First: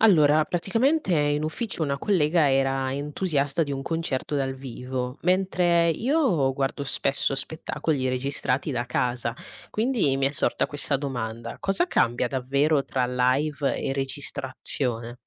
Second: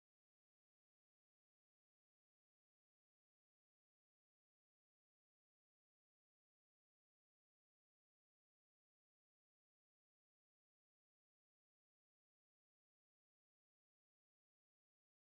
Allora, praticamente in ufficio una collega era entusiasta di un concerto dal vivo, mentre io guardo spesso spettacoli registrati da casa, quindi mi è sorta questa domanda: cosa cambia davvero tra live e registrazione?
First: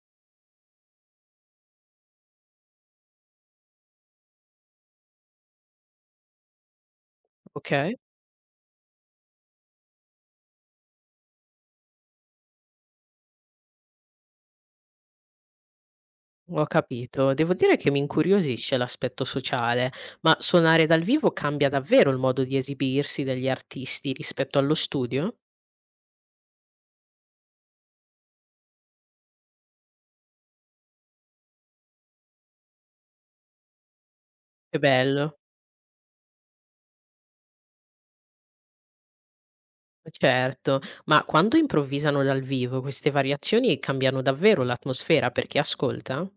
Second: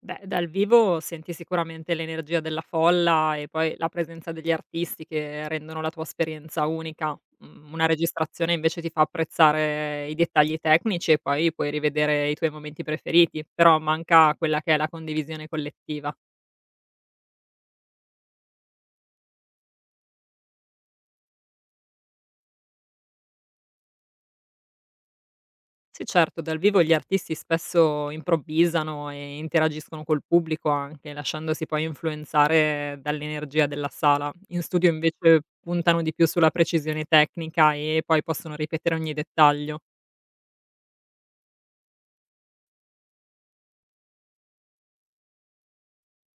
Beh, dal vivo senti sicuramente l'energia della folla e poi la presenza degli artisti che rendono la tua esperienza unica. Mhmm, una Ok, registrazione invece ti fa apprezzare i dettagli tecnici e poi puoi rivedere i tuoi momenti preferiti, però manca quella che è la condivisione collettiva. ho capito. Devo dire che mi incuriosisce l'aspetto sociale, ma suonare dal vivo cambia davvero il modo di esibirsi degli artisti rispetto allo studio? Sì certo, dal vivo gli artisti spesso improvvisano e interagiscono col pubblico anche, lasciandosi poi influenzare dall'energia della sala. In Che studio bello. invece puntano di più sulla precisione tecnica e poi possono ripetere ogni dettaglio. Certo, ma quando improvvisano dal vivo queste variazioni cambiano davvero l'atmosfera per chi ascolta?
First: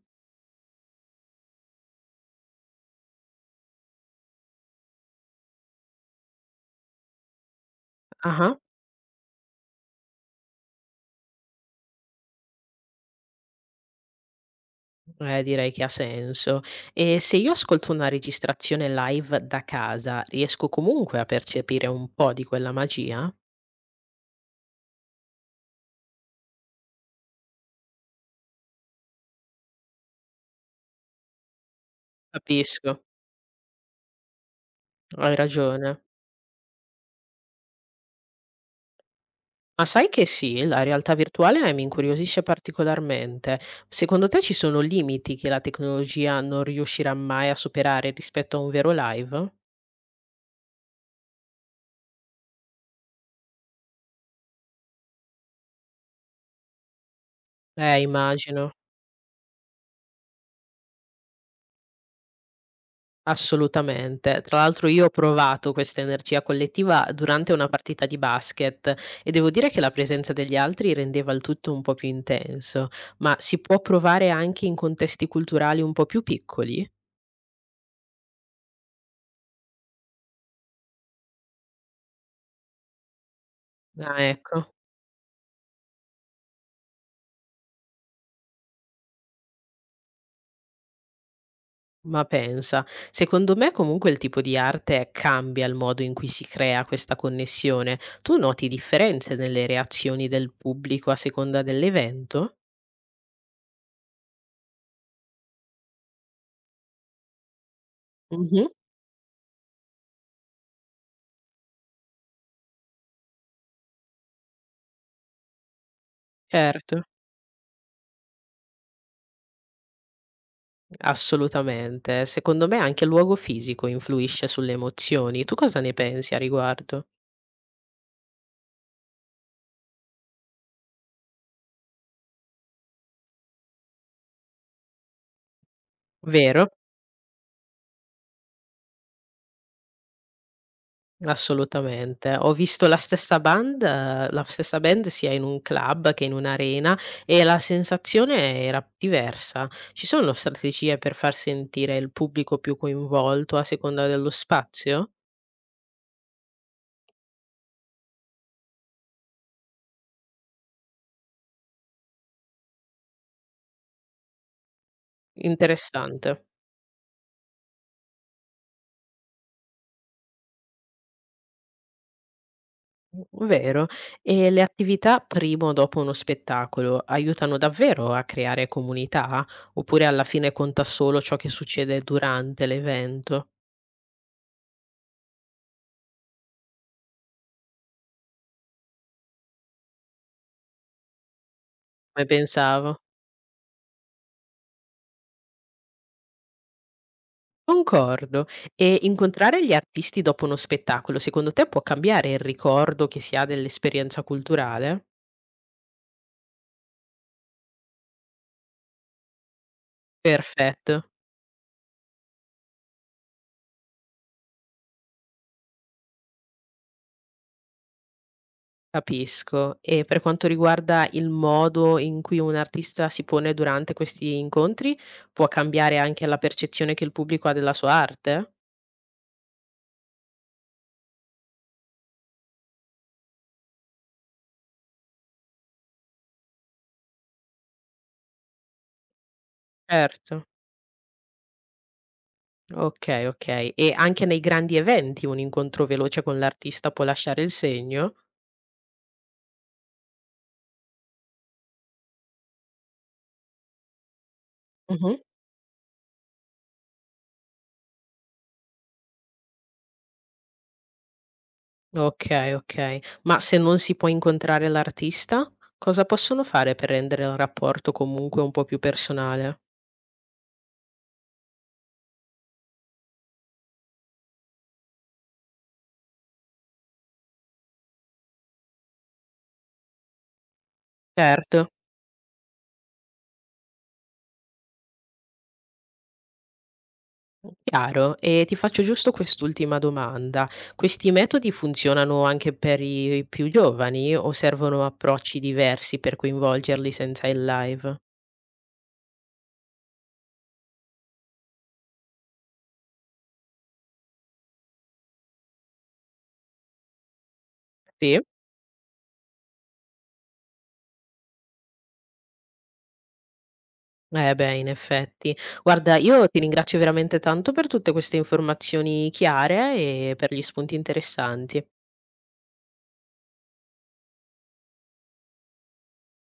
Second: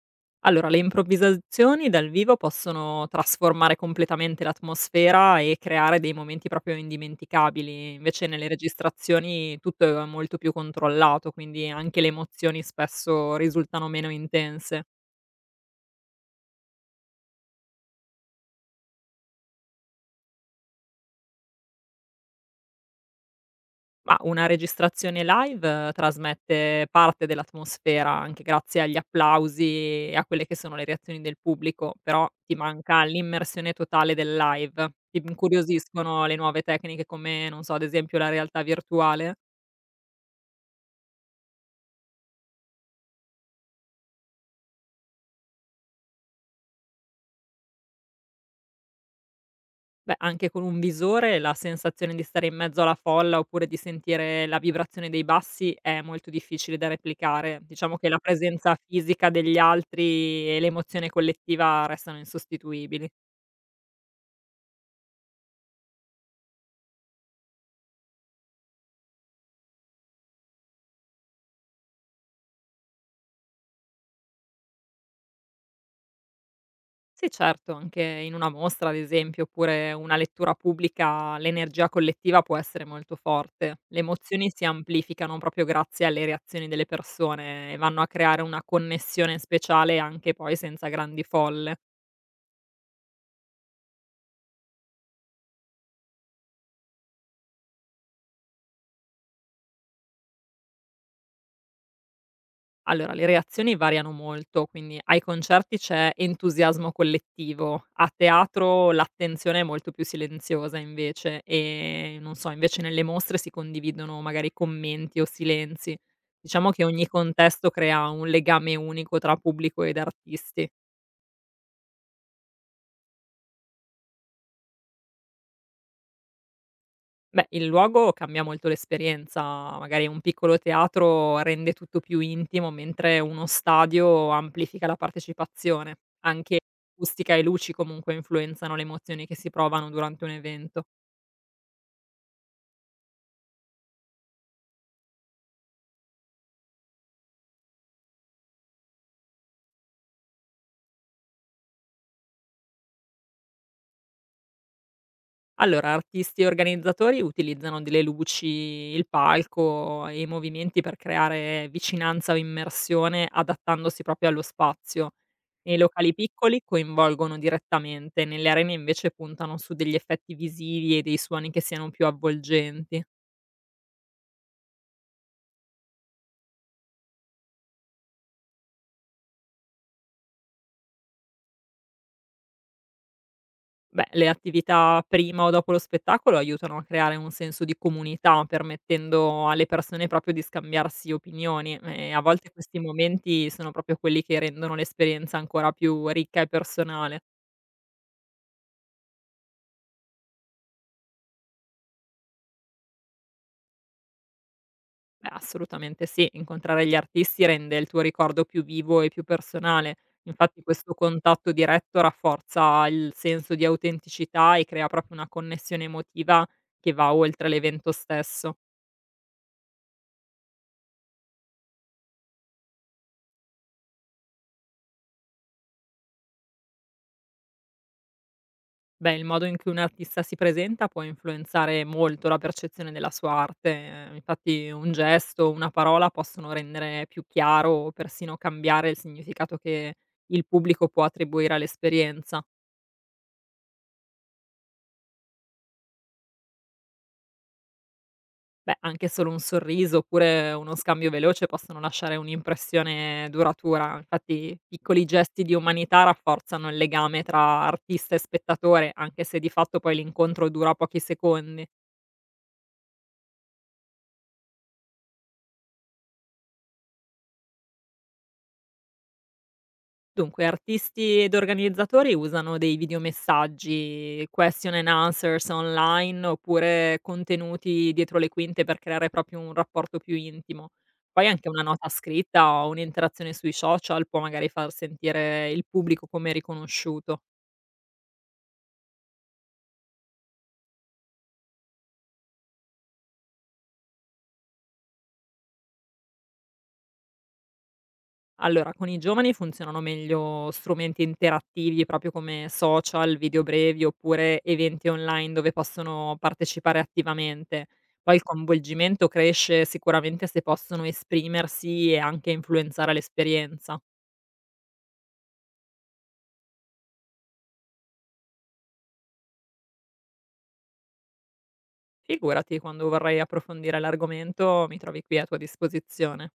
Allora, le improvvisazioni dal vivo possono trasformare completamente l'atmosfera e creare dei momenti proprio indimenticabili. Invece nelle Ah, registrazioni tutto è molto più controllato, quindi anche le emozioni spesso risultano meno intense. eh, direi che ha senso. E se io ascolto una registrazione live da casa, riesco comunque a percepire un po' di quella magia? Ma una registrazione live trasmette parte dell'atmosfera anche grazie agli applausi e a quelle che sono le reazioni del pubblico, però ti Capisco, manca l'immersione totale del live. Ti hai ragione. incuriosiscono le nuove tecniche come, non so, ad esempio la realtà virtuale? Ma sai che sì, la realtà virtuale mi incuriosisce particolarmente. Secondo te ci sono limiti che la tecnologia non riuscirà mai a superare rispetto a un vero live? Beh, anche con un visore la sensazione di stare in mezzo alla folla oppure di sentire la vibrazione dei bassi è molto difficile da replicare. Diciamo che la Immagino. presenza fisica degli altri e l'emozione collettiva restano insostituibili. Assolutamente. Tra l'altro io ho provato questa energia collettiva durante una partita di basket e devo dire che la presenza degli altri rendeva il tutto un po' più intenso, ma si può provare anche in contesti culturali un po' più piccoli? Sì, certo, anche in una mostra, ad esempio, oppure una lettura pubblica, l'energia collettiva può essere molto forte. Le Ah, emozioni si ecco, amplificano proprio grazie alle reazioni delle persone e vanno a creare una connessione speciale anche poi senza grandi folle. ma pensa. Secondo me comunque il tipo di arte cambia il modo in cui si crea questa connessione. Tu noti differenze nelle reazioni del pubblico a seconda dell'evento? Allora, le reazioni variano molto, quindi ai concerti c'è entusiasmo collettivo, a Mhm, teatro l'attenzione è molto più silenziosa invece e non so, invece nelle mostre si condividono magari commenti o silenzi. Diciamo che certo. ogni contesto crea un legame unico tra pubblico ed artisti. Assolutamente. Secondo me anche il luogo fisico influisce sulle emozioni. Tu cosa ne pensi a riguardo? Beh, il luogo cambia molto l'esperienza, magari un piccolo teatro rende tutto più intimo, mentre uno stadio amplifica la partecipazione. Anche Vero? acustica e luci comunque influenzano le emozioni che si provano durante un evento. Assolutamente. Ho visto la stessa band sia in un club che in un'arena e la sensazione era diversa. Ci sono strategie per far sentire il pubblico più coinvolto a seconda dello spazio? Allora, artisti e organizzatori utilizzano delle luci, il palco e i movimenti per creare vicinanza o immersione adattandosi proprio allo spazio. Nei locali Interessante. piccoli coinvolgono direttamente, nelle arene invece puntano su degli effetti visivi e dei suoni che siano più avvolgenti. Vero. E le attività prima o dopo uno spettacolo aiutano davvero a creare comunità? Oppure alla fine conta solo ciò che succede durante l'evento? Beh, le attività prima o dopo lo spettacolo aiutano a creare un senso di comunità, permettendo alle persone proprio di scambiarsi opinioni e a Come volte questi pensavo? momenti sono proprio quelli che rendono l'esperienza ancora più ricca e personale. Concordo. E incontrare gli artisti dopo uno spettacolo, secondo te può cambiare il ricordo che si ha dell'esperienza culturale? Beh, assolutamente sì, incontrare gli artisti rende il tuo ricordo più vivo e più personale. Infatti questo Perfetto. contatto diretto rafforza il senso di autenticità e crea proprio una connessione emotiva che va oltre l'evento stesso. Capisco. E per quanto riguarda il modo in cui un artista si pone durante questi incontri, può cambiare anche la percezione che il pubblico ha della sua arte? Beh, il modo in cui un artista si presenta può influenzare molto la percezione della sua arte, infatti un gesto, una parola possono rendere più chiaro o persino cambiare il significato che il Certo. pubblico può attribuire all'esperienza. Okay, okay. E anche nei grandi eventi un incontro veloce con l'artista può lasciare il segno? Beh, anche solo un sorriso oppure uno scambio veloce possono lasciare un'impressione duratura, infatti piccoli Mh-mh. gesti di umanità rafforzano il legame tra artista e spettatore, anche se di fatto poi l'incontro dura pochi secondi. Okay, okay. Ma se non si può incontrare l'artista, cosa possono fare per rendere il rapporto comunque un po' più personale? Dunque, artisti ed organizzatori usano dei videomessaggi, question and answers online oppure contenuti dietro le quinte per creare proprio un rapporto più intimo. Poi anche una Certo. nota scritta o un'interazione sui social può magari far sentire il pubblico come riconosciuto. Chiaro, e ti faccio giusto quest'ultima domanda. Questi metodi funzionano anche per i più giovani o servono approcci diversi per coinvolgerli senza il live? Allora, con i giovani funzionano meglio strumenti interattivi, proprio come social, video brevi oppure eventi online dove possono partecipare attivamente. Poi Sì? il coinvolgimento cresce sicuramente se possono esprimersi e anche influenzare l'esperienza. Eh beh, in effetti. Guarda, io ti ringrazio veramente tanto per tutte queste informazioni chiare e per gli spunti interessanti. Figurati, quando vorrai approfondire l'argomento mi trovi qui a tua disposizione.